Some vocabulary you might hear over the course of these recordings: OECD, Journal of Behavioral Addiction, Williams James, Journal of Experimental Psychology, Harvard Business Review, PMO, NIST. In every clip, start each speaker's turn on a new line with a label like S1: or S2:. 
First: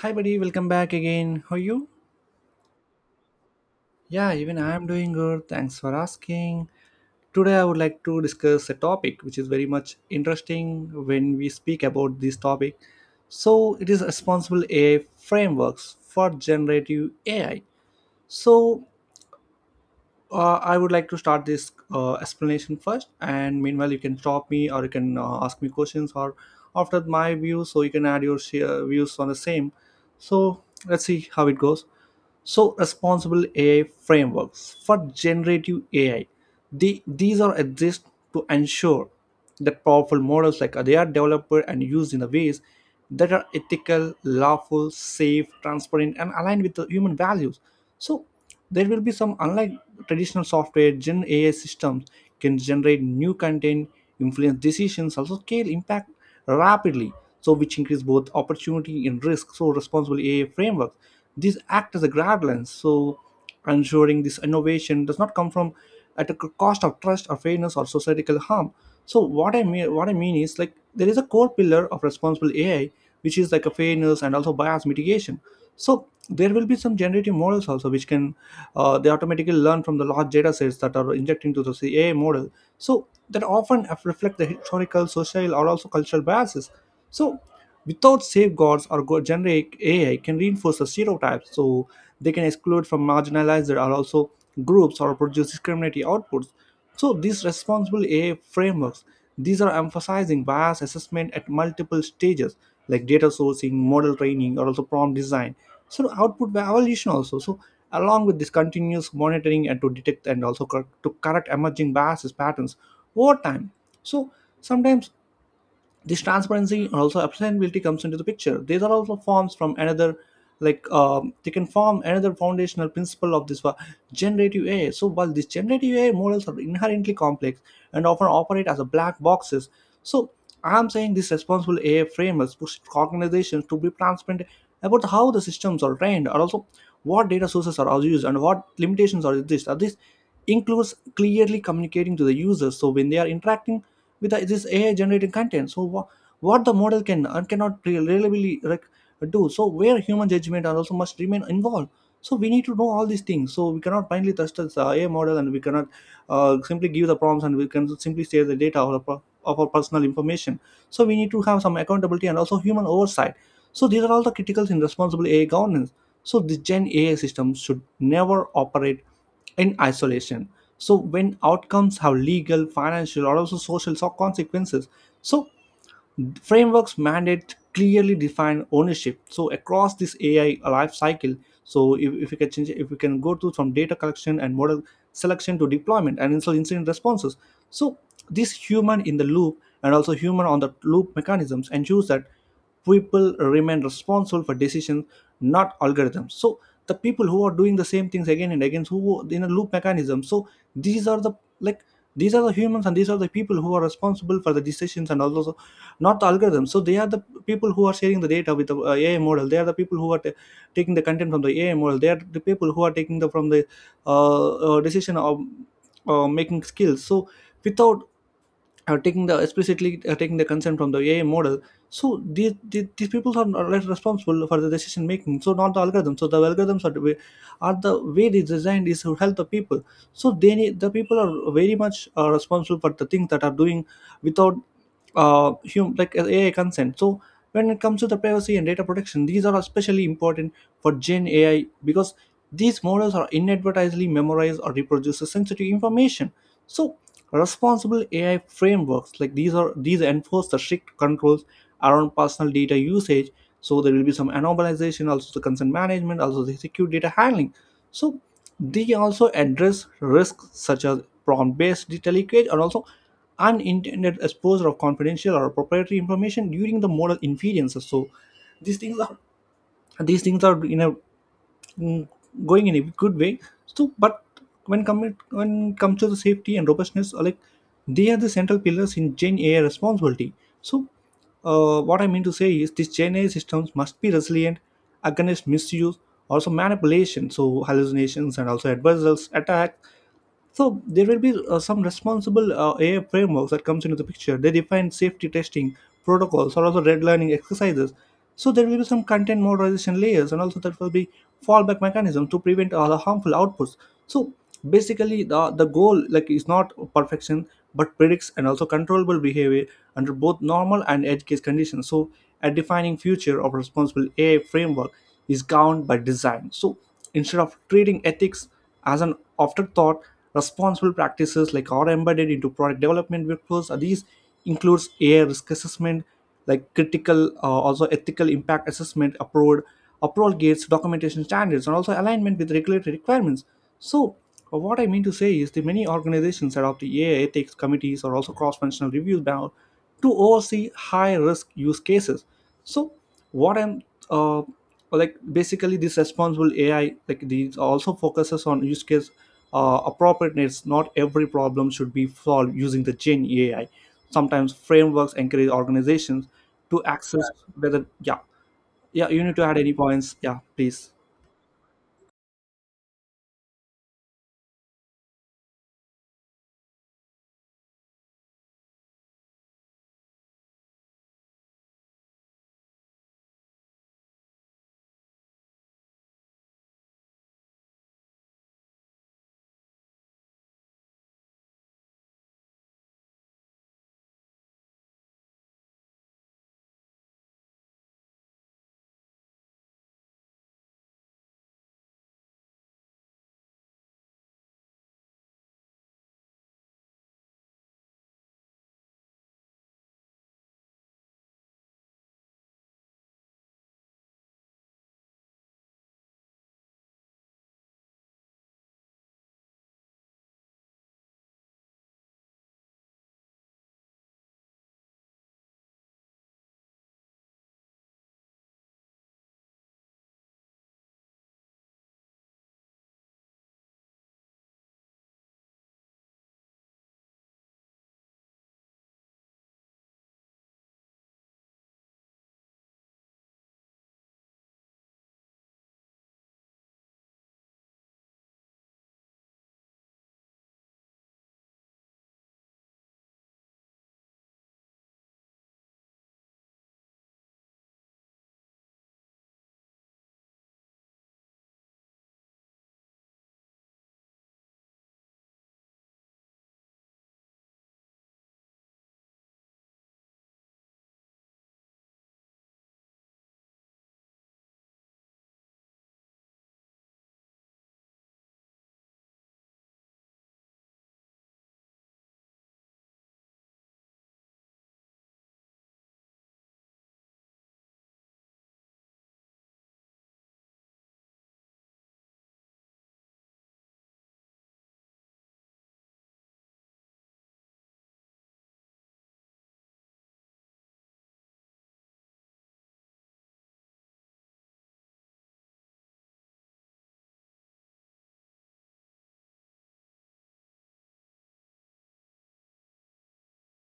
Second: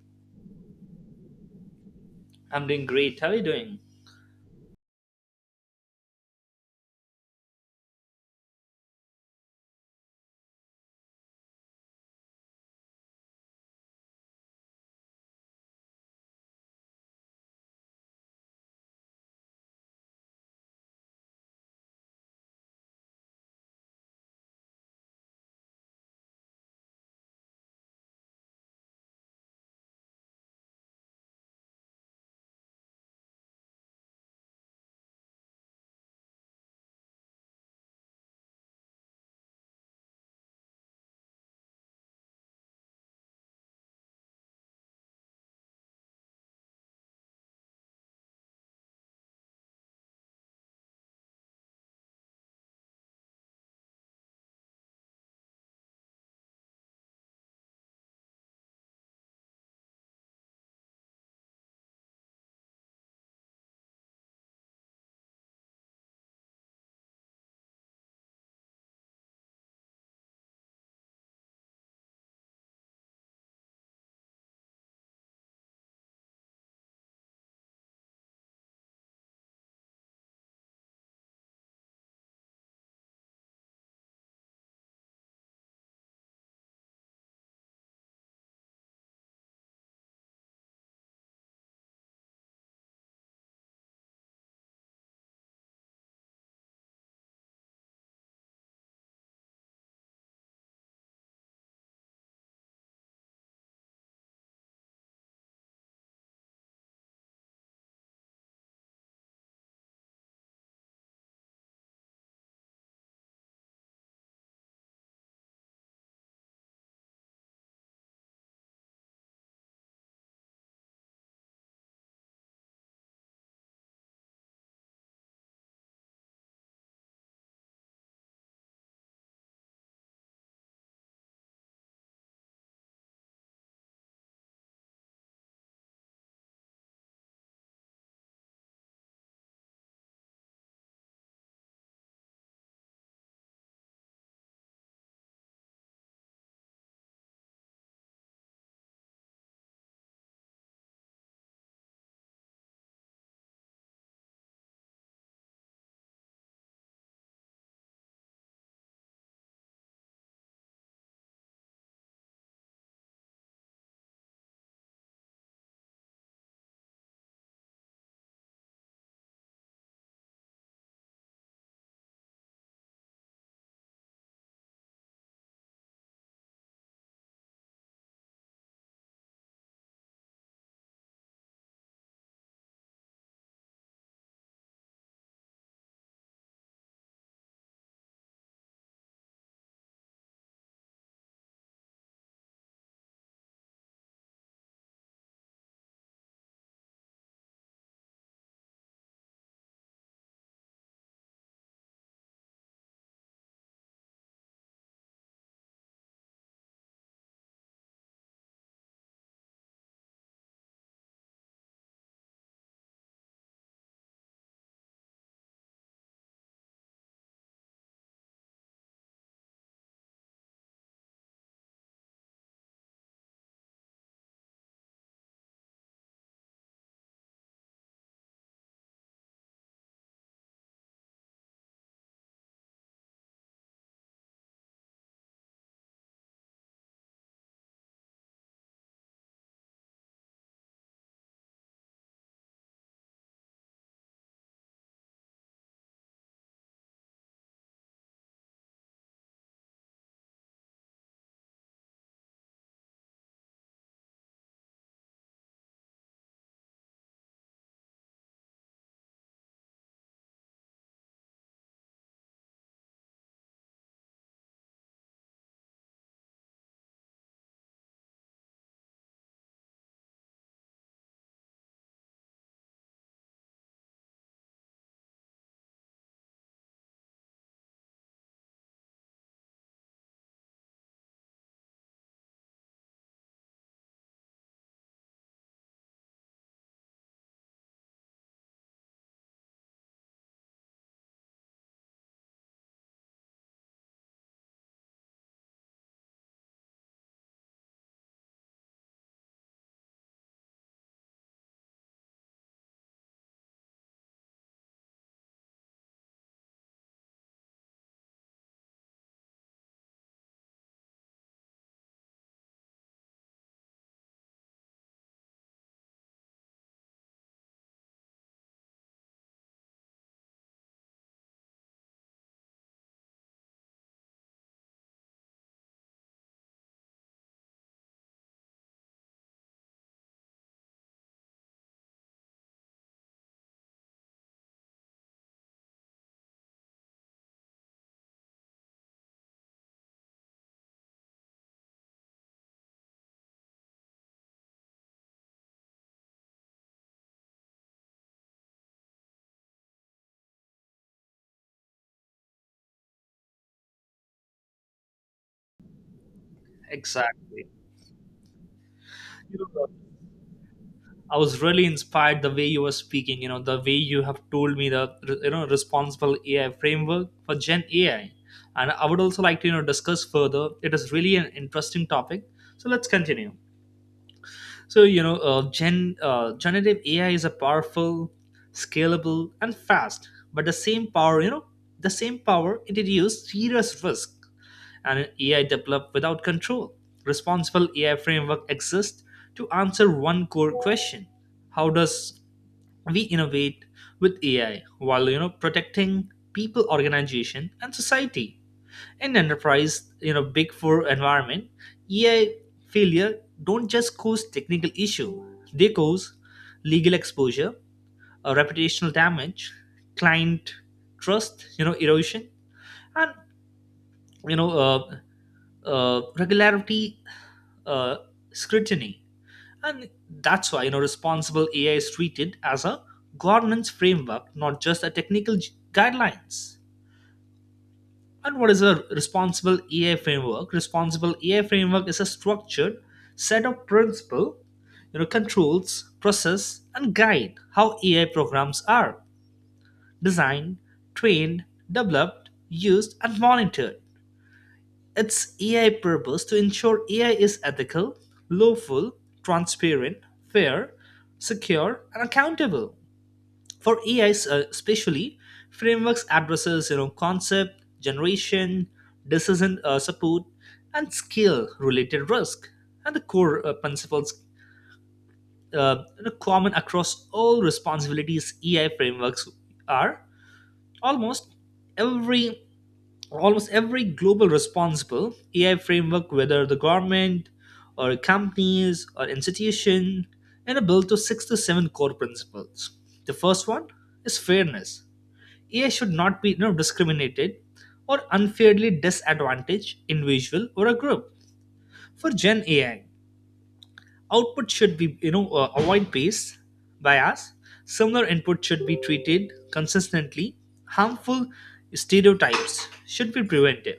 S1: Hi, buddy. Welcome back again. How are you?
S2: I'm doing great. How are you doing?
S1: Yeah, even I'm doing good. Thanks for asking. Today, I would like to discuss a topic which is very much interesting when we speak about this topic. So it is responsible AI frameworks for generative AI. So, I would like to start this explanation first, and meanwhile, you can stop me or you can ask me questions or after my views, so you can add your share views on the same. So let's see how it goes. So, responsible AI frameworks for generative AI. These are exist to ensure that powerful models like they are developed and used in the ways that are ethical, lawful, safe, transparent, and aligned with the human values. So there will be some, unlike traditional software, gen AI systems can generate new content, influence decisions, also scale impact rapidly, so which increase both opportunity and risk. So responsible AI frameworks, these act as a guidelines, so ensuring this innovation does not come from at a cost of trust or fairness or societal harm. So what I mean is like there is a core pillar of responsible AI which is like a fairness and also bias mitigation. So there will be some generative models also which can, they automatically learn from the large data sets that are injected into the AI model, so that often reflect the historical, social, or also cultural biases. So without safeguards, or generic AI can reinforce the stereotypes, so they can exclude from marginalized or also groups or produce discriminatory outputs. So these responsible AI frameworks, these are emphasizing bias assessment at multiple stages, like data sourcing, model training, or also prompt design, so output evaluation also, so along with this continuous monitoring and to detect and also to correct emerging biases patterns over time. So sometimes this transparency and also obtainability comes into the picture. These are also forms from another, like they can form another foundational principle of this generative AI. So while these generative AI models are inherently complex and often operate as a black boxes, so I'm saying these responsible AI frameworks push organizations to be transparent about how the systems are trained and also what data sources are used and what limitations are exist. Are these includes clearly communicating to the users so when they are interacting with this AI generating content. So what the model can and cannot reliably, like, do. So where human judgment and also must remain involved. So we need to know all these things. So we cannot blindly trust the AI model, and we cannot simply give the prompts, and we can simply share the data or of our personal information. So we need to have some accountability and also human oversight. So these are all the criticals in responsible AI governance. So the Gen AI systems should never operate in isolation. So when outcomes have legal, financial, or also social consequences, so frameworks mandate clearly define ownership so across this AI life cycle. So if you can change, if we can go to from data collection and model selection to deployment and also incident responses, so this human in the loop and also human on the loop mechanisms ensures that people remain responsible for decisions, not algorithms. So the people who are doing the same things again and again, who in a loop mechanism, so these are the, like, these are the humans and these are the people who are responsible for the decisions and all those, not the algorithm. So they are the people who are sharing the data with the AI model. They are the people who are taking the content from the AI model. They are the people who are taking the from the decision of making skills. So without taking the explicitly, taking the consent from the AI model. So these people are not responsible for the decision making. So not the algorithm. So the algorithms are are the way they designed is to help the people. So they need, the people are very much responsible for the things that are doing without like, AI consent. So when it comes to the privacy and data protection, these are especially important for Gen AI because these models are inadvertently memorize or reproduce sensitive information. So responsible AI frameworks, like, these are these enforce the strict controls around personal data usage. So there will be some anonymization, also the consent management, also the secure data handling. So they also address risks such as prompt-based data leakage and also unintended exposure of confidential or proprietary information during the model inferences. So these things are these things are in a mm, going in a good way. So, but when commit when it comes to the safety and robustness, like, they are the central pillars in Gen AI responsibility. So, what I mean to say is these Gen AI systems must be resilient against misuse, also manipulation, so hallucinations and also adversarial attack. So there will be some responsible AI frameworks that comes into the picture. They define safety testing protocols or also redlining exercises. So there will be some content moderation layers and also there will be fallback mechanism to prevent all the harmful outputs. So basically the goal, like, is not perfection but predicts and also controllable behavior under both normal and edge case conditions. So a defining future of responsible AI framework is governed by design. So instead of treating ethics as an afterthought, responsible practices like are embedded into product development workflows. These includes AI risk assessment like critical, also ethical impact assessment approval, approval gates, documentation standards, and also alignment with regulatory requirements. So what I mean to say is the many organizations adopt the AI ethics committees or also cross-functional reviews now to oversee high risk use cases. So what I'm uh, like, basically this responsible AI, like these also focuses on use case appropriateness. Not every problem should be solved using the Gen AI. Sometimes frameworks encourage organizations to access
S2: Exactly.
S1: whether, yeah, yeah, you need
S2: You
S1: to add
S2: know,
S1: any points, yeah, please.
S2: I was really inspired the way you were speaking, the way you have told me the responsible AI framework for Gen AI. And I would also like to discuss further. It is really an interesting topic. So let's continue. So, generative AI is a powerful, scalable, and fast, but the same power introduces serious risk and AI developed without control. Responsible AI framework exists to answer one core question. How does we innovate with AI while protecting people, organization, and society? In enterprise, big four environment, ei failure don't just cause technical issue, they cause legal exposure, reputational damage, client trust, erosion, and you know uh, regularity, uh, scrutiny. And that's why responsible AI is treated as a governance framework, not just a technical guidelines. And what is a responsible AI framework? Responsible AI framework is a structured set of principles, controls, process, and guide how AI programs are designed, trained, developed, used, and monitored. Its AI purpose to ensure AI is ethical, lawful, transparent, fair, secure, and accountable for ais, especially frameworks addresses concept generation, decision support, and skill related risk. And the core principles, common across all responsibilities ei frameworks are almost every almost every global responsible AI framework, whether the government or companies or institution, and are built to six to seven core principles. The first one is fairness. AI should not be, discriminated or unfairly disadvantaged individual or a group. For Gen AI, output should be avoid bias. Bias. Similar input should be treated consistently. Harmful stereotypes should be prevented,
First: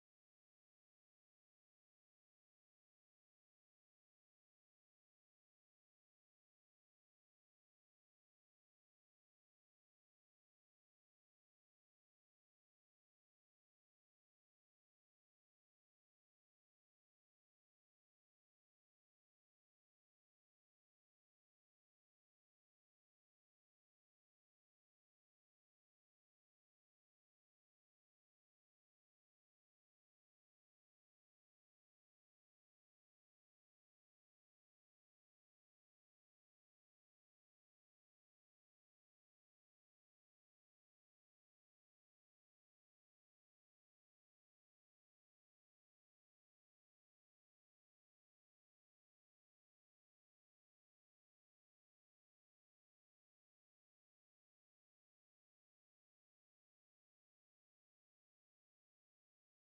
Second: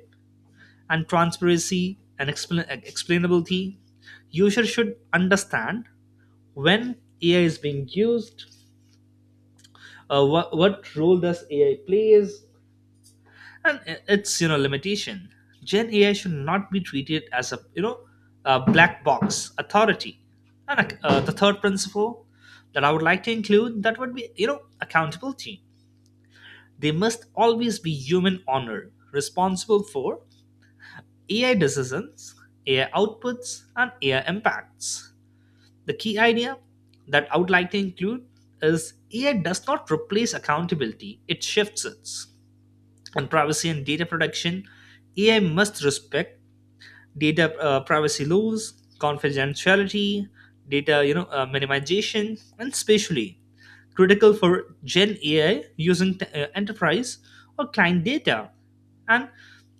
S2: and transparency and explainability. User should understand when AI is being used, what role does AI plays, and it's limitation. Gen AI should not be treated as a you know a black box authority. And the third principle that I would like to include, that would be, accountability. They must always be human honor responsible for AI decisions, AI outputs, and AI impacts. The key idea that I would like to include is AI does not replace accountability, it shifts it. On privacy and data protection, AI must respect data privacy laws, confidentiality, data, minimization, and spatially critical for Gen AI using enterprise or client data. And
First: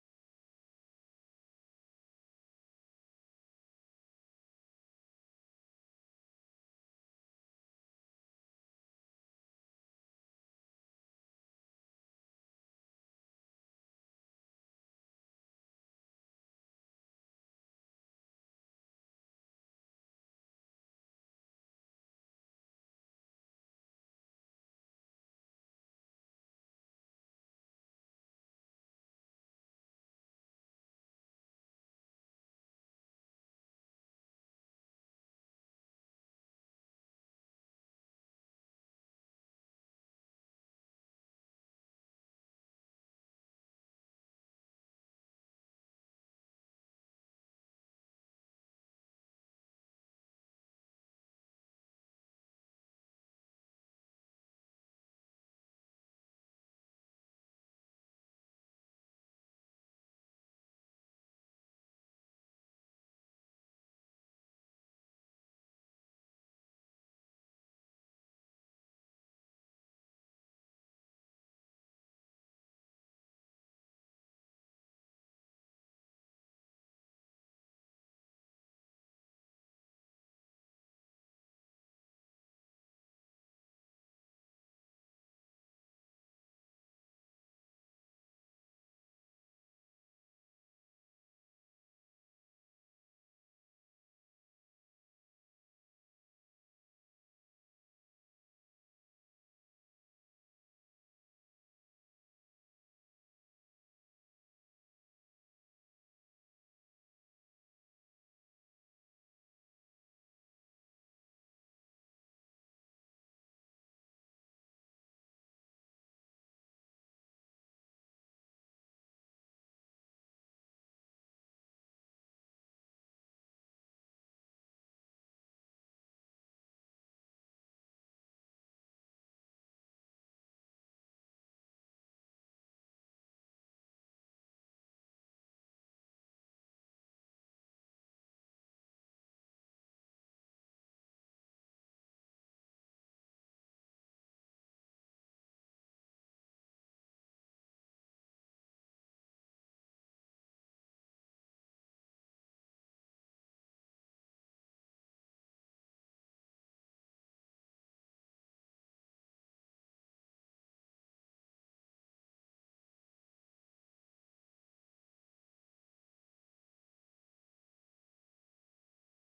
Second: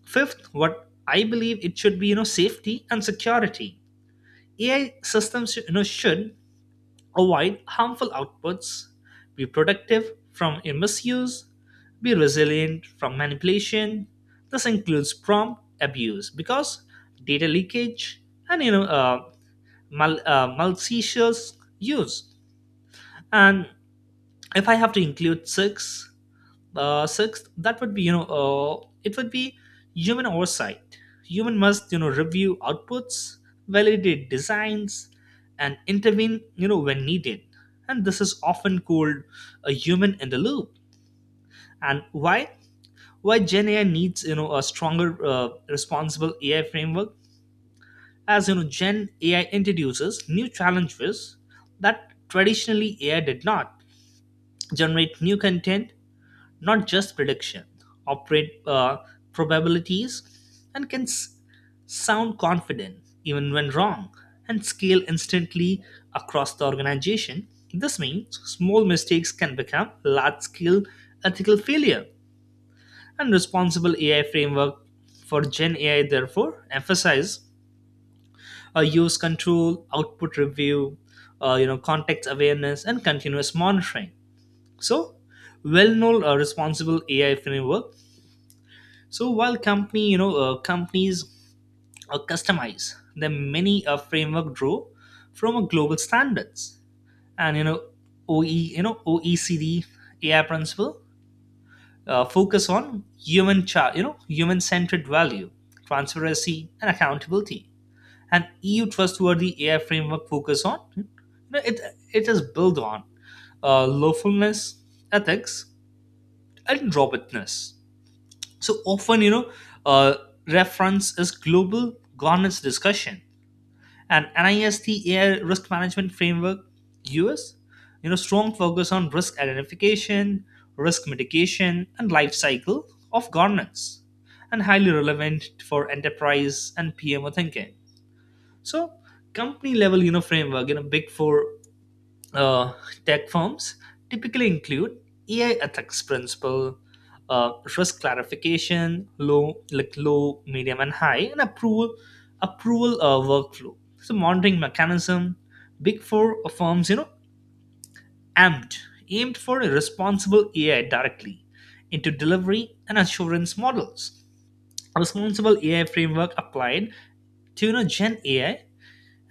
S2: fifth, what I believe it should be, safety and security. AI systems should avoid harmful outputs. Be productive from a misuse. Be resilient from manipulation. This includes prompt abuse because data leakage and malicious use. And if I have to include six, sixth, that would be, it would be human oversight. Human must review outputs, validate designs, and intervene when needed. And this is often called a human in the loop. And why Gen AI needs a stronger responsible AI framework. As Gen AI introduces new challenges that traditionally AI did not, generate new content, not just prediction, operate probabilities, and can sound confident even when wrong, and scale instantly across the organization. This means small mistakes can become large scale ethical failure. And responsible AI framework for Gen AI therefore emphasize use control, output review, context awareness, and continuous monitoring. So, well-known responsible AI framework. So while companies customize the many framework, draw from a global standards, and OECD AI principle, focus on human child, human-centered value, transparency, and accountability. And EU trustworthy AI framework focus on, it. It is built on lawfulness, ethics, and robustness. So often, uh, reference is global governance discussion. And NIST AI risk management framework, US, strong focus on risk identification, risk mitigation, and life cycle of governance, and highly relevant for enterprise and PMO thinking. So company level, framework, big four uh, tech firms typically include AI ethics principle, risk clarification, low, like low, medium, and high, and approval workflow. So monitoring mechanism, big four firms, aimed aimed for a responsible AI directly into delivery and assurance models. A responsible AI framework applied to Gen AI,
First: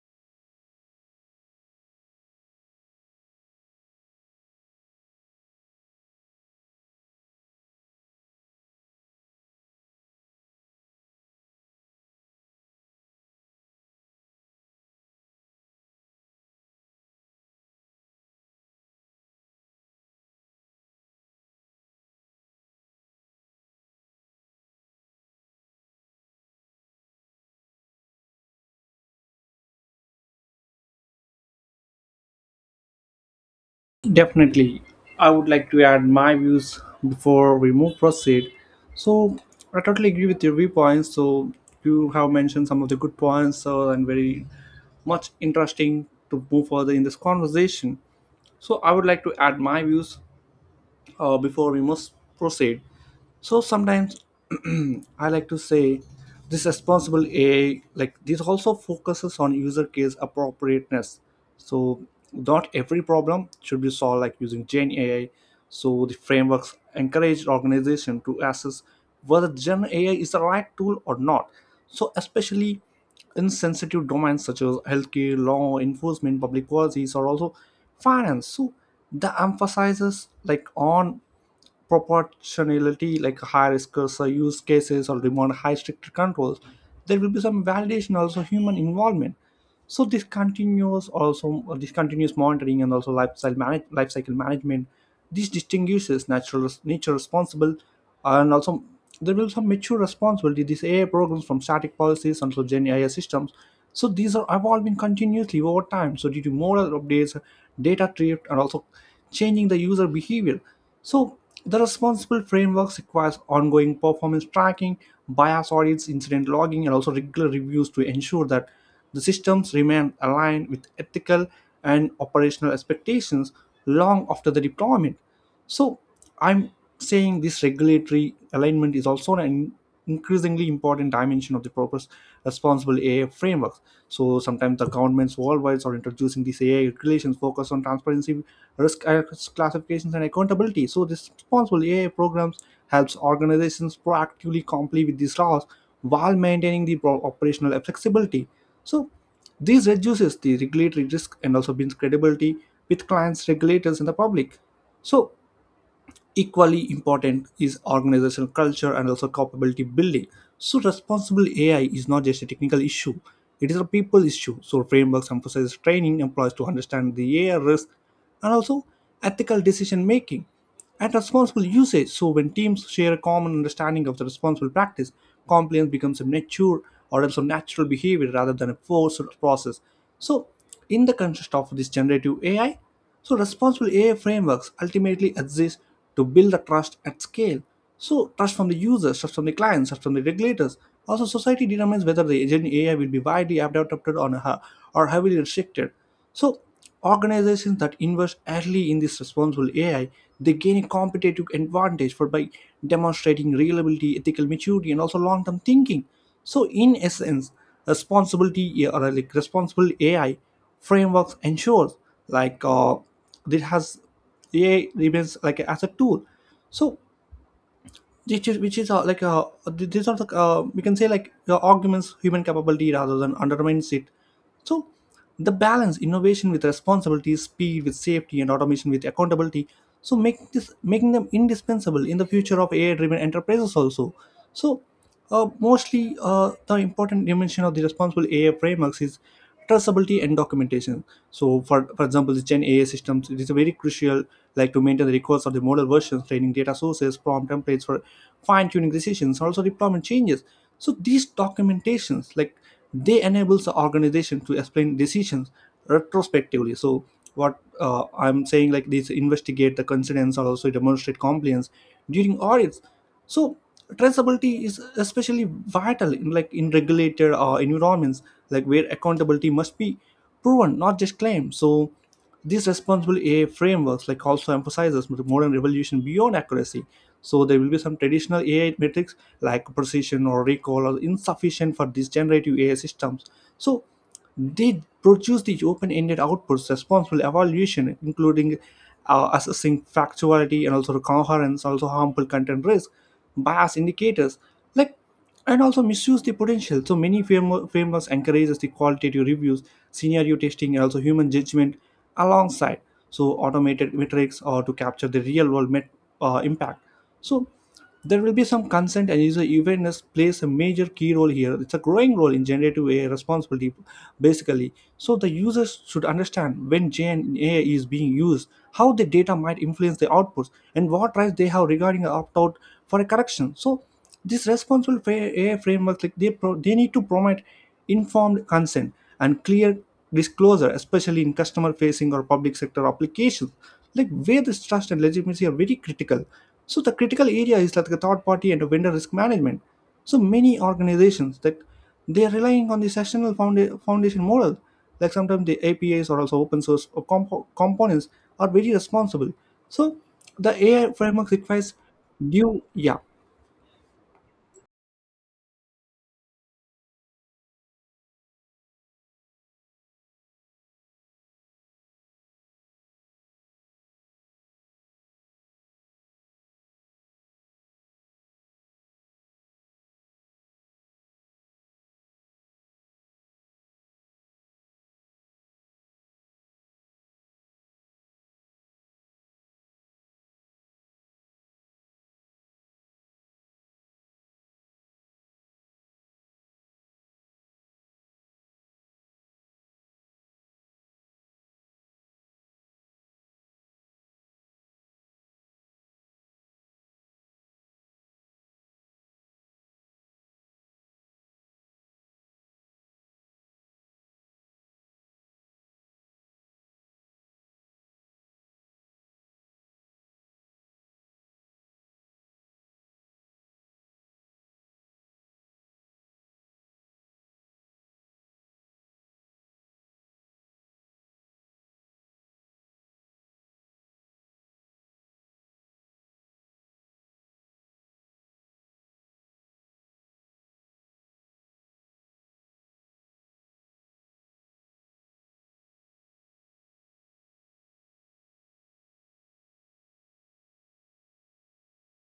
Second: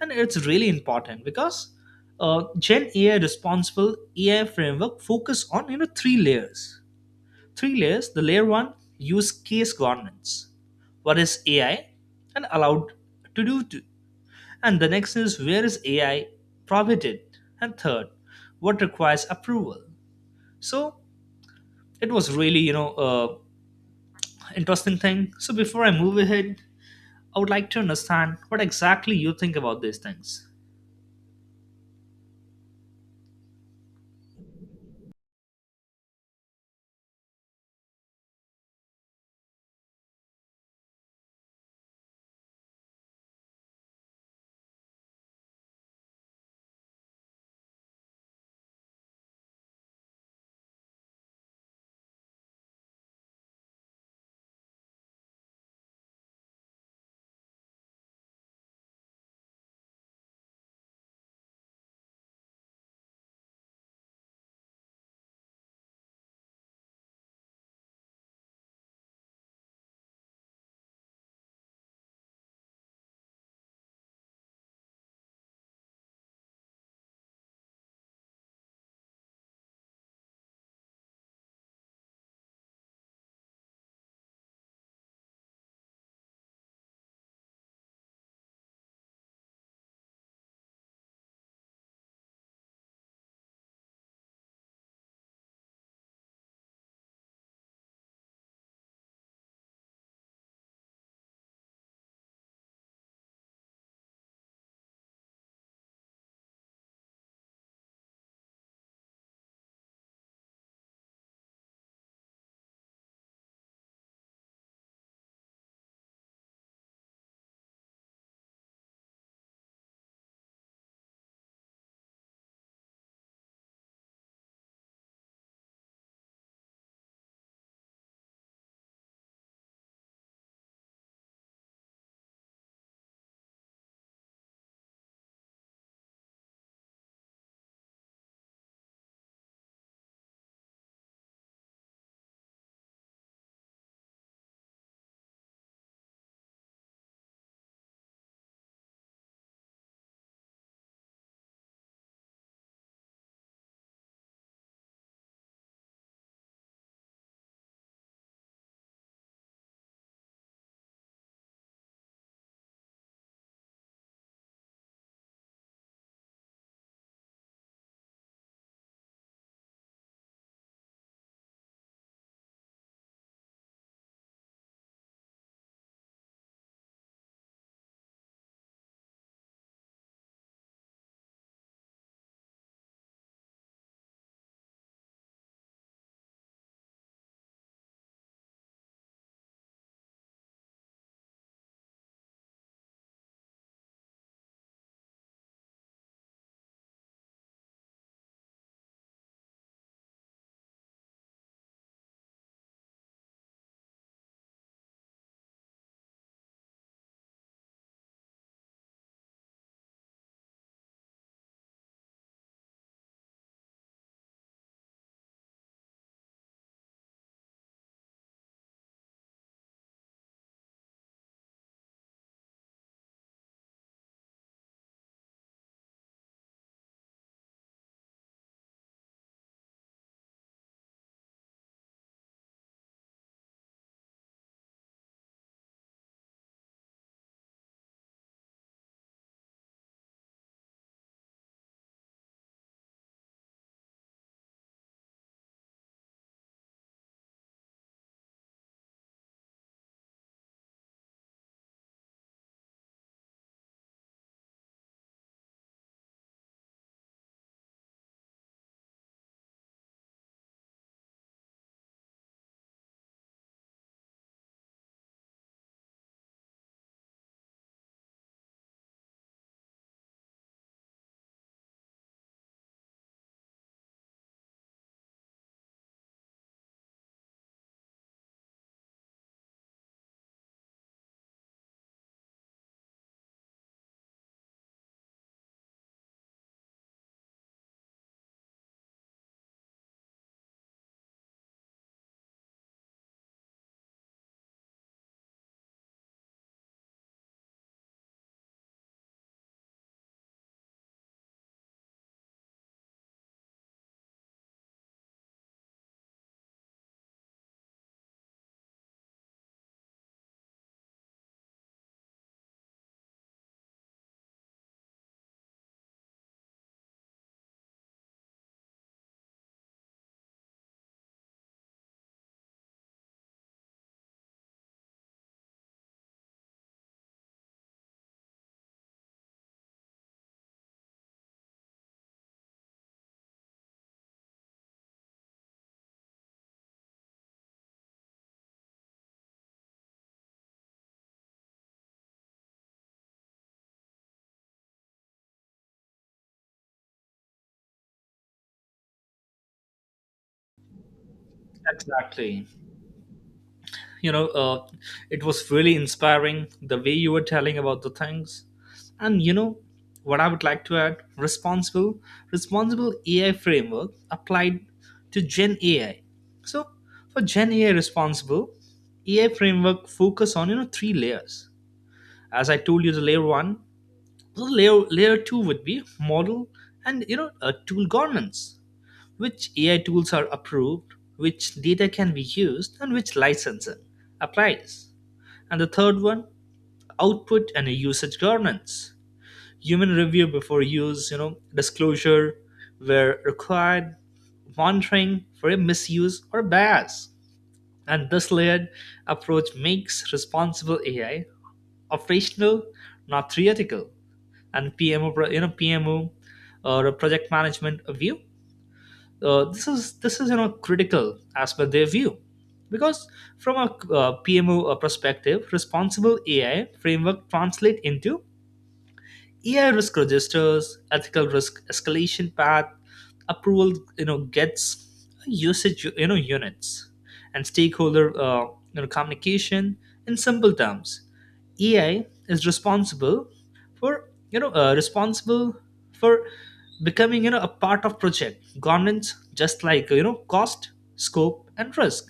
S2: and it's really important because uh, Gen AI responsible AI framework focus on three layers, the layer one: use case governance. What is AI and allowed to do to, and the next is where is AI prohibited, and third, what requires approval. So it was really interesting thing. So before I move ahead, I would like to understand what exactly you think about these things.
S1: Definitely. I would like to add my views before we move proceed. So I totally agree with your viewpoints. So you have mentioned some of the good points so, and very much interesting to move further in this conversation. So I would like to add my views before we must proceed. So sometimes I like to say this responsible AI, like this also focuses on user case appropriateness. So not every problem should be solved like using Gen AI. So the frameworks encourage organization to assess whether Gen AI is the right tool or not. So especially in sensitive domains such as healthcare, law enforcement, public policies, or also finance. So the emphasizes like on proportionality, like higher risk or use cases or demand high stricter controls. There will be some validation, also human involvement. So this continuous, also this continuous monitoring and also life cycle management, this distinguishes natural nature responsible, and also there will be some mature responsibility. These AI programs from static policies and also Gen AI systems, so these are evolving continuously over time, so due to model updates, data drift, and also changing the user behavior. So the responsible frameworks requires ongoing performance tracking, bias audits, incident logging, and also regular reviews to ensure that the systems remain aligned with ethical and operational expectations long after the deployment. So I'm saying this regulatory alignment is also an increasingly important dimension of the purpose responsible AI frameworks. So sometimes the governments worldwide are introducing these AI regulations focused on transparency, risk classifications, and accountability. So this responsible AI programs helps organizations proactively comply with these laws while maintaining the operational flexibility. So this reduces the regulatory risk and also brings credibility with clients, regulators, and the public. So equally important is organizational culture and also capability building. So responsible AI is not just a technical issue, it is a people issue. So frameworks emphasize training employees to understand the AI risk and also ethical decision making and responsible usage. So when teams share a common understanding of the responsible practice, compliance becomes a mature or also natural behavior rather than a forced process. So in the context of this generative AI, so responsible AI frameworks ultimately exist to build the trust at scale. So trust from the users, trust from the clients, trust from the regulators. Also, society determines whether the agent AI will be widely adopted or heavily restricted. So organizations that invest early in this responsible AI, they gain a competitive advantage for by demonstrating reliability, ethical maturity, and also long-term thinking. So in essence, responsibility or like responsible AI frameworks ensures like uh, it has AI remains like as a tool. So which is like th- these are the we can say like the arguments human capability rather than undermines it. So the balance innovation with responsibility, speed with safety, and automation with accountability. So make this making them indispensable in the future of AI-driven enterprises also. So mostly, the important dimension of the responsible AI frameworks is traceability and documentation. So, for example, the Gen AI systems, it is very crucial like to maintain the records of the model versions, training data sources, prompt templates for fine-tuning decisions, also deployment changes. So these documentations, like they enables the organization to explain decisions retrospectively. So what I'm saying, like these investigate the coincidence or also demonstrate compliance during audits. So traceability is especially vital in like in regulated environments like where accountability must be proven not just claimed. So these responsible AI frameworks like also emphasizes the modern revolution beyond accuracy. So there will be some traditional AI metrics like precision or recall are insufficient for these generative AI systems. So they produce the open-ended outputs responsible evaluation, including assessing factuality and also coherence, also harmful content risk, bias indicators, like and also misuse the potential. So many frameworks encourages the qualitative reviews, scenario testing, and also human judgment alongside so automated metrics or to capture the real world impact. So there will be some consent and user awareness plays a major key role here. It's a growing role in generative AI responsibility, basically. So the users should understand when Gen AI is being used, how the data might influence the outputs, and what rights they have regarding an opt-out for a correction. So this responsible AI framework, like they need to promote informed consent and clear disclosure, especially in customer facing or public sector applications, like where this trust and legitimacy are very critical. So the critical area is like the third party and the vendor risk management. So many organizations that they are relying on the sessional foundation model, like sometimes the APIs or also open source or components are very responsible. So the AI framework requires
S2: Exactly.
S1: due, yeah,
S2: you know uh, it was really inspiring the way you were telling about the things, and what I would like to add: responsible AI framework applied to Gen AI. So for Gen AI, responsible AI framework focus on three layers, as I told you. The layer one. The layer two would be model and tool governance. Which AI tools are approved, which data can be used, and which licensing applies. And the third one: output and usage governance. Human review before use, disclosure where required, monitoring for a misuse or bias. And this layered approach makes responsible AI operational, not theoretical. And pmo you know pmo or a project management view, this is critical as per their view. Because from a PMO perspective, responsible AI framework translate into AI risk registers, ethical risk escalation path, approval, gets usage, units, and stakeholder, communication. In simple terms, AI is responsible for becoming, a part of project governance, just like, cost, scope, and risk.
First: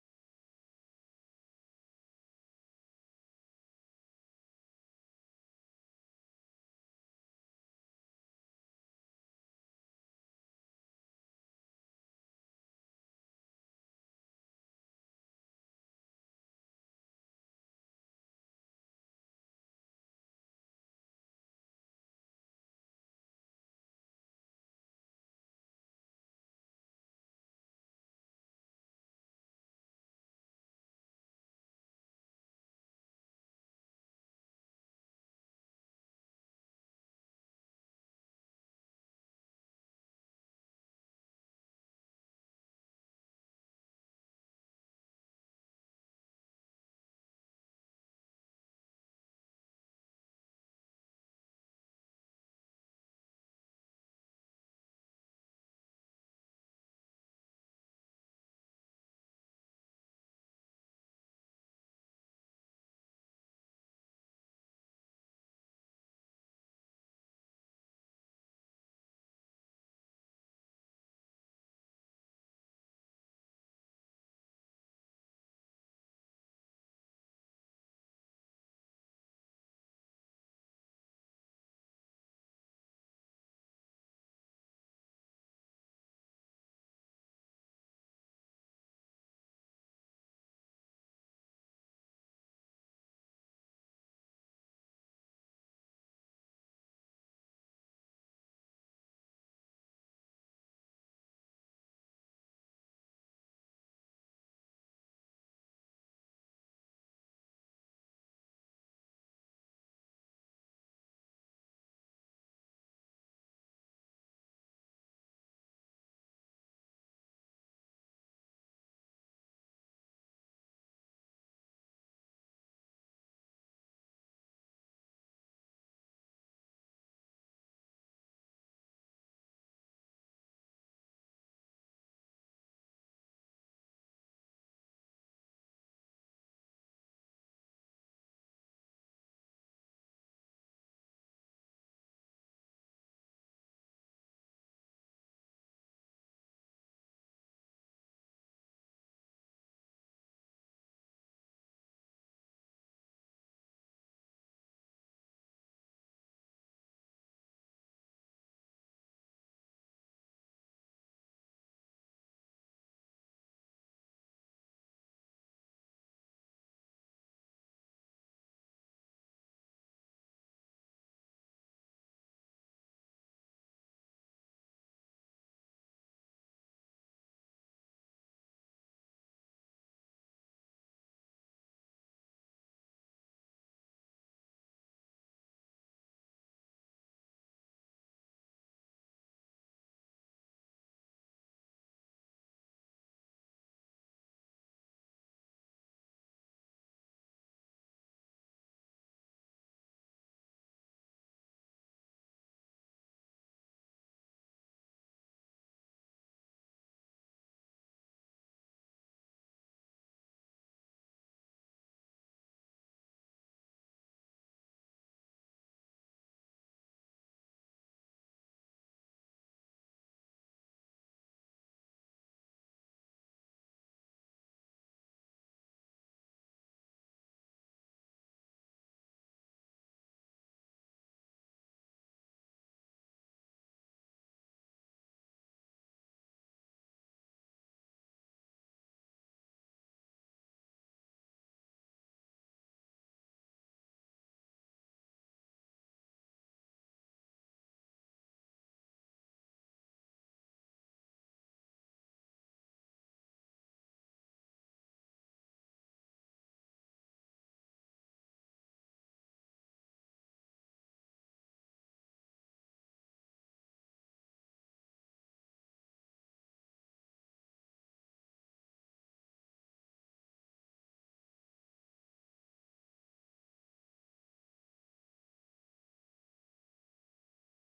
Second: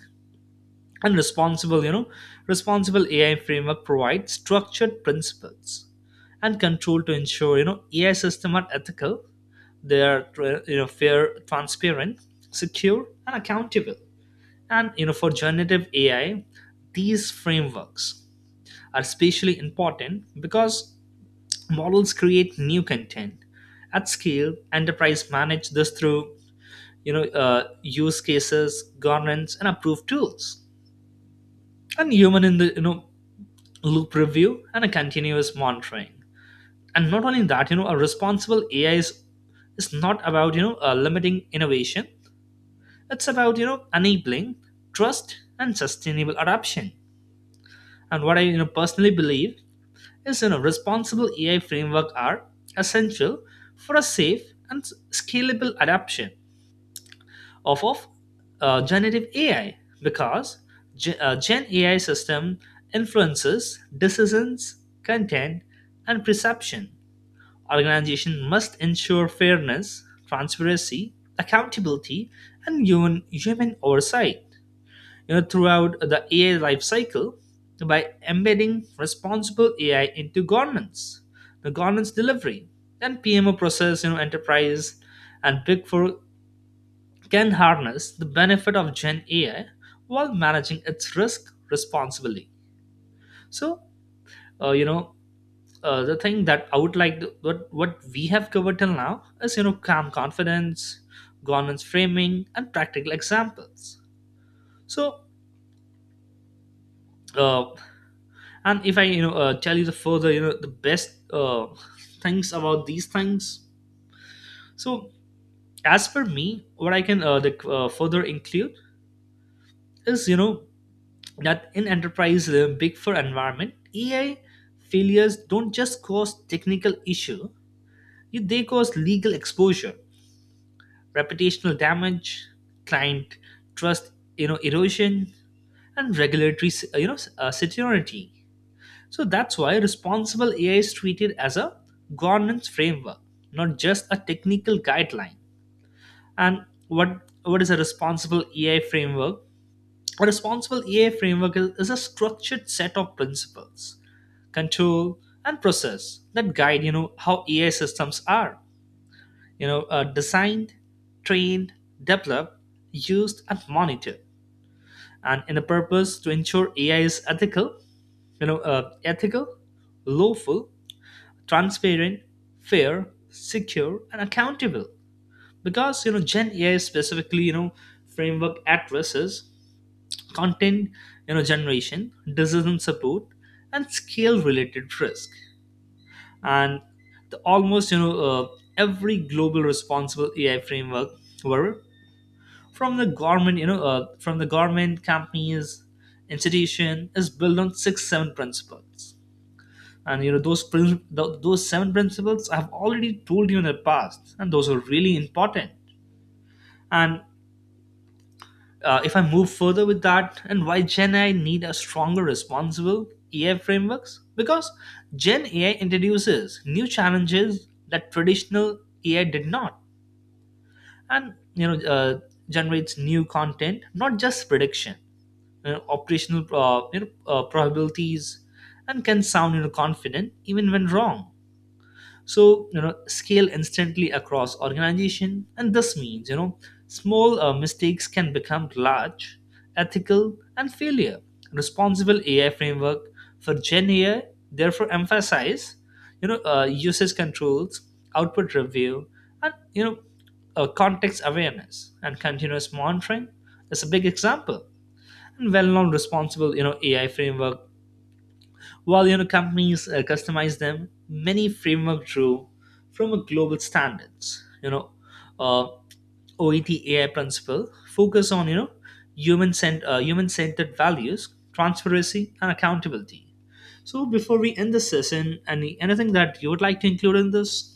S2: And responsible you know responsible AI framework provides structured principles and control to ensure AI system are ethical, they are, fair, transparent, secure, and accountable. And for generative AI, these frameworks are especially important because models create new content at scale. Enterprise manage this through use cases governance and approved tools, and human in the loop review, and a continuous monitoring. And not only that, a responsible AI is not about limiting innovation, it's about enabling trust and sustainable adoption. And what I personally believe is, responsible AI framework are essential for a safe and scalable adoption off of generative AI, because Gen AI system influences decisions, content, and perception. Organization must ensure fairness, transparency, accountability, and human oversight. Throughout the AI lifecycle, by embedding responsible AI into governance, the governance delivery, and PMO process, enterprise and big four can harness the benefit of Gen AI while managing its risk responsibly. So, uh, you know, the thing that I would like to, what we have covered till now is, calm confidence, governance framing, and practical examples. So, uh, and if I tell you the further, the best things about these things. So, as per me, what I can further include is, that in enterprise big four environment, AI failures don't just cause technical issue, they cause legal exposure, reputational damage, client trust, erosion, and regulatory, security. So that's why responsible AI is treated as a governance framework, not just a technical guideline. And what what is a responsible AI framework? A responsible AI framework is a structured set of principles, control, and process that guide how AI systems are, designed, trained, developed, used, and monitored, and in a purpose to ensure AI is ethical, you know ethical, lawful, transparent, fair, secure, and accountable. Because Gen AI specifically, framework addresses content, generation, decision support, and scale related risk. And the almost every global responsible AI framework, were from the government companies institution, is built on six seven principles. And those those seven principles I've already told you in the past, and those are really important. And if I move further with that, and why Gen AI need a stronger, responsible AI frameworks? Because Gen AI introduces new challenges that traditional AI did not, and generates new content, not just prediction, operational, probabilities, and can sound, you know, confident even when wrong, so scale instantly across organization, and this means, small mistakes can become large ethical and failure. Responsible AI framework for Gen AI therefore emphasize, usage controls, output review, and, context awareness, and continuous monitoring is a big example. And well-known responsible, AI framework. While companies customize them, many framework drew from a global standards. Uh, OET AI principle focus on human centered values, transparency, and accountability. So before we end the session, anything that you would like to include in this?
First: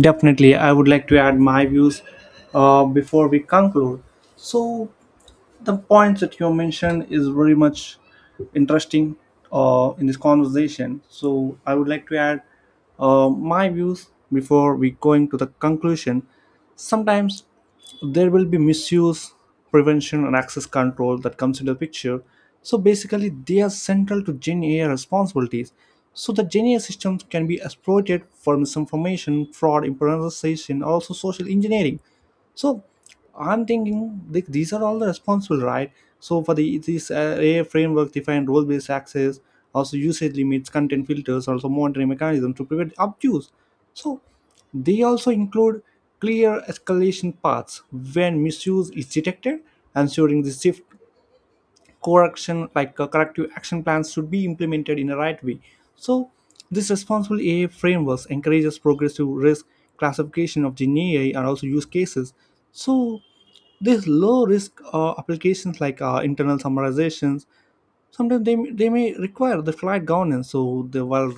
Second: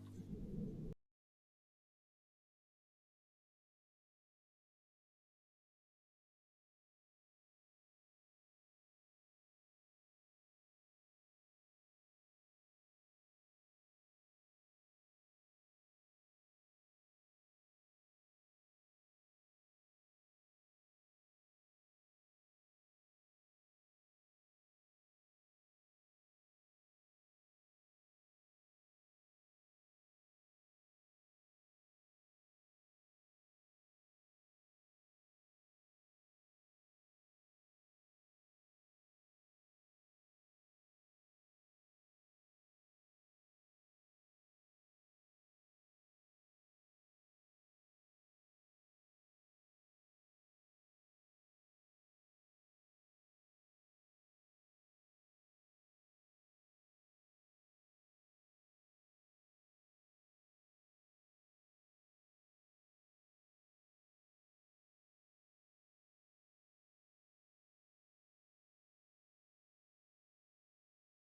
S1: definitely. I would like to add my views before we conclude. So the points that you mentioned is very much interesting in this conversation. So I would like to add my views before we going to the conclusion. Sometimes there will be misuse, prevention, and access control that comes into the picture. So basically, they are central to Gen AI responsibilities. So the Gen AI systems can be exploited for misinformation, fraud, impersonation, also social engineering. So I'm thinking like these are all the responsible, right? So for the this AI framework defined role-based access, also usage limits, content filters, also monitoring mechanisms to prevent abuse. So they also include clear escalation paths when misuse is detected, ensuring the safe correction like corrective action plans should be implemented in the right way. So this responsible AI frameworks encourages progressive risk classification of Gen AI and also use cases. So these low risk applications like internal summarizations sometimes they may require the flight governance. So the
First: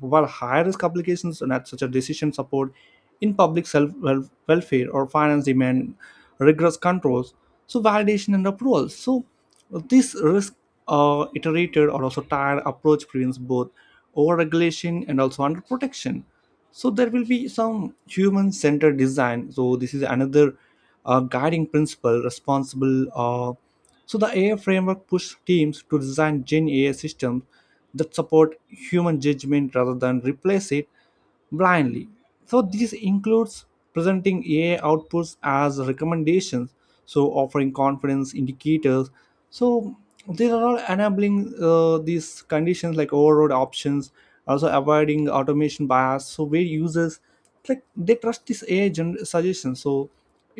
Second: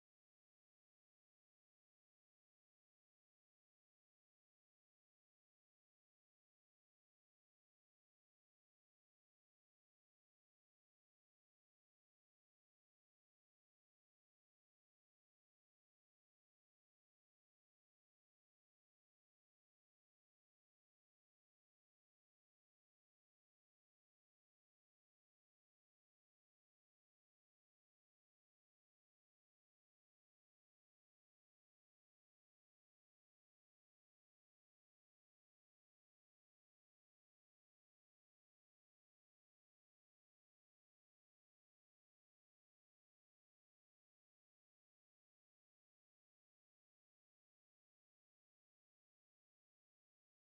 S1: while high risk applications and at such a decision support in public self welfare or finance demand rigorous controls, so validation and approval. So this risk iterated or also tired approach prevents both over regulation and also under protection. So there will be some human centered design. So this is another guiding principle responsible so the AI framework pushed teams to design Gen AI systems that support human judgment rather than replace it blindly. So this includes presenting AI outputs as recommendations, so offering confidence indicators. So these are all enabling these conditions like override options, also avoiding automation bias. So where users like they trust this AI suggestion. So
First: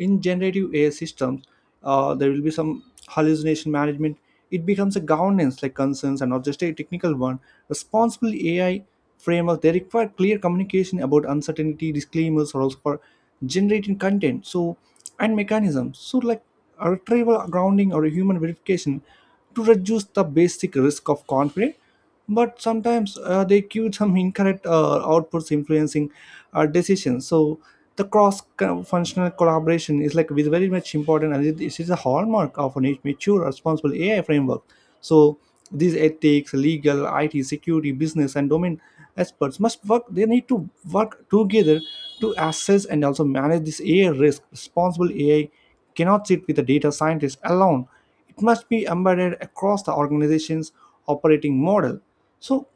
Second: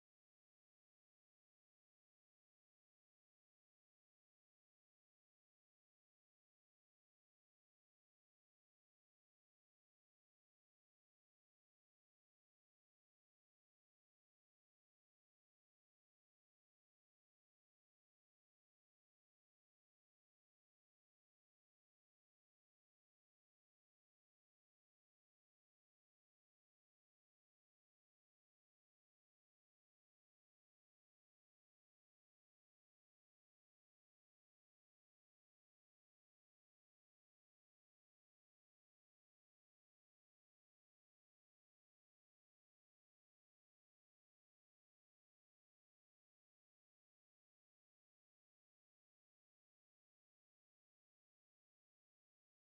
S1: in generative AI systems there will be some hallucination management. It becomes a governance like concerns and not just a technical one. Responsible AI framework they require clear communication about uncertainty disclaimers or also for generating content, so and mechanisms so like a retrieval grounding or a human verification to reduce the basic risk of conflict, but sometimes they accuse some incorrect outputs influencing decisions. So the cross functional collaboration is like is very much important and it is a hallmark of a mature responsible AI framework. So these ethics legal it security business and domain experts must work they need to work together to assess and also manage this AI risk. Responsible AI cannot sit with the data scientist alone. It must be embedded across the organization's operating model. So,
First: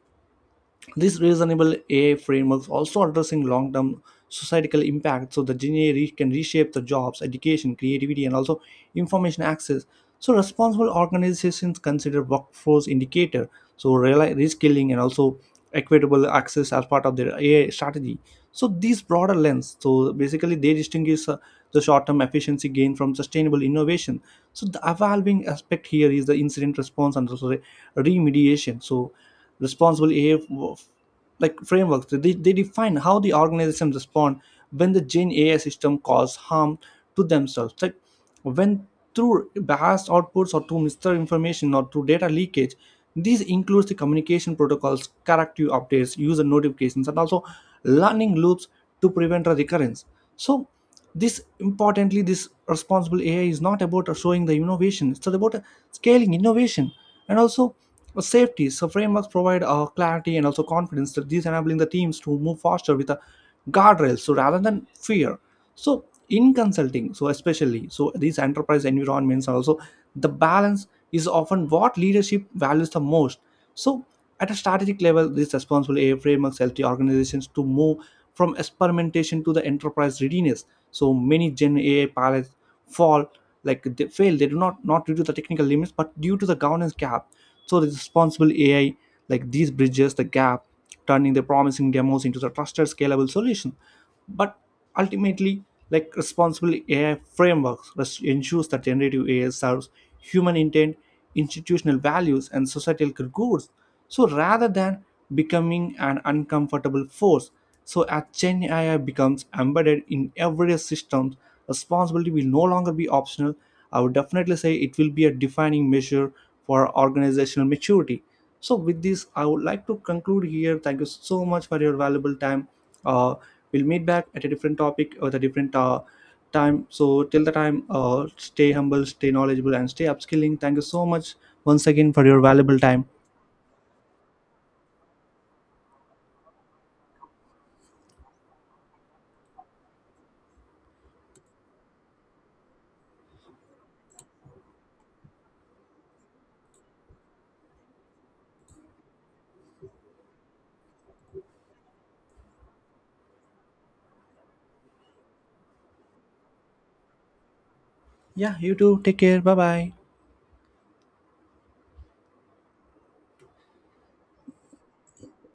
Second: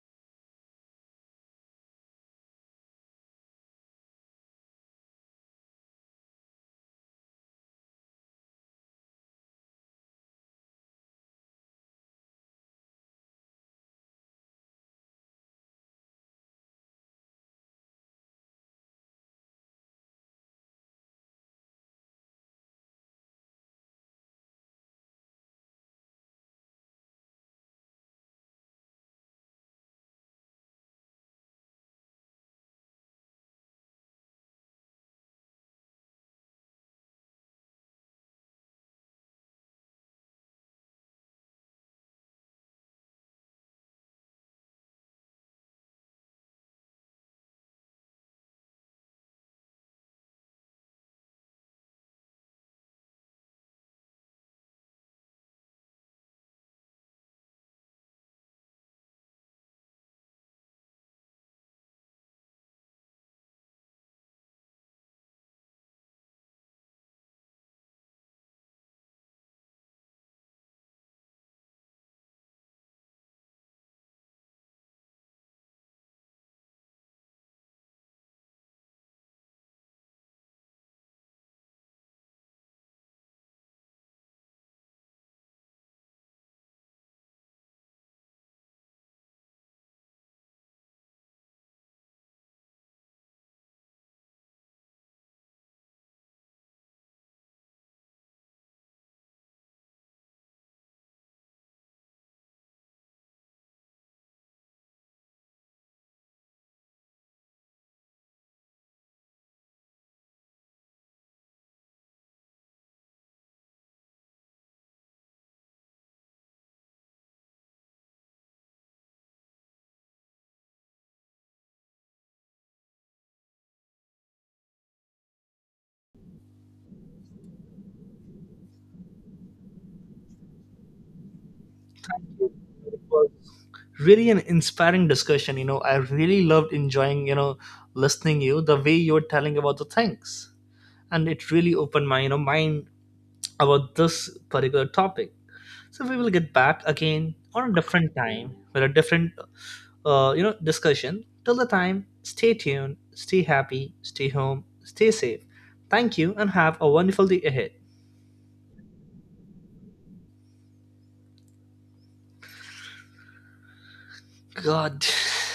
S1: these reasonable AI frameworks also addressing long-term societal impact. So, the can reshape the jobs, education, creativity, and also information access. So, responsible organizations consider workforce indicator, so reskilling, and also equitable access as part of their AI strategy. So these broader lens so basically they distinguish the short-term efficiency gain from sustainable innovation. So the evolving aspect here is the incident response and also the remediation. So responsible AI like frameworks they define how the organization respond when the Gen AI system cause harm to themselves like when through biased outputs or through misinformation or through data leakage. These includes the communication protocols corrective updates user notifications and also learning loops to prevent a recurrence. So this importantly this responsible AI is not about showing the innovation, it's about scaling innovation and also safety. So frameworks provide clarity and also confidence that these enabling the teams to move faster with a guardrails, so rather than fear. So in consulting so especially so these enterprise environments are also the balance is often what leadership values the most. So, at a strategic level, this responsible AI frameworks help the organizations to move from experimentation to the enterprise readiness. So, many Gen AI pilots fall like they fail. They do not due to the technical limits, but due to the governance gap. So, the responsible AI like these bridges the gap turning their promising demos into the trusted scalable solution. But ultimately like responsible AI frameworks ensures that generative AI serves human intent institutional values and societal goods, so rather than becoming an uncomfortable force. So as Gen AI becomes embedded in everyday systems responsibility will no longer be optional. I would definitely say it will be a defining measure for organizational maturity. So, with this, I would like to conclude here. Thank you so much for your valuable time. Uh, we'll meet back at a different topic or the different time. So, till the time, stay humble, stay knowledgeable, and stay upskilling. Thank you so much once again for your valuable time.
S2: Really an inspiring discussion. I really loved enjoying, listening you the way you were telling about the things, and it really opened my, mind about this particular topic. So we will get back again on a different time with a different, discussion. Till the time, stay tuned, stay happy, stay home, stay safe. Thank you, and have a wonderful day ahead.
S1: Yeah, you too. Take care. Bye bye.
S2: God.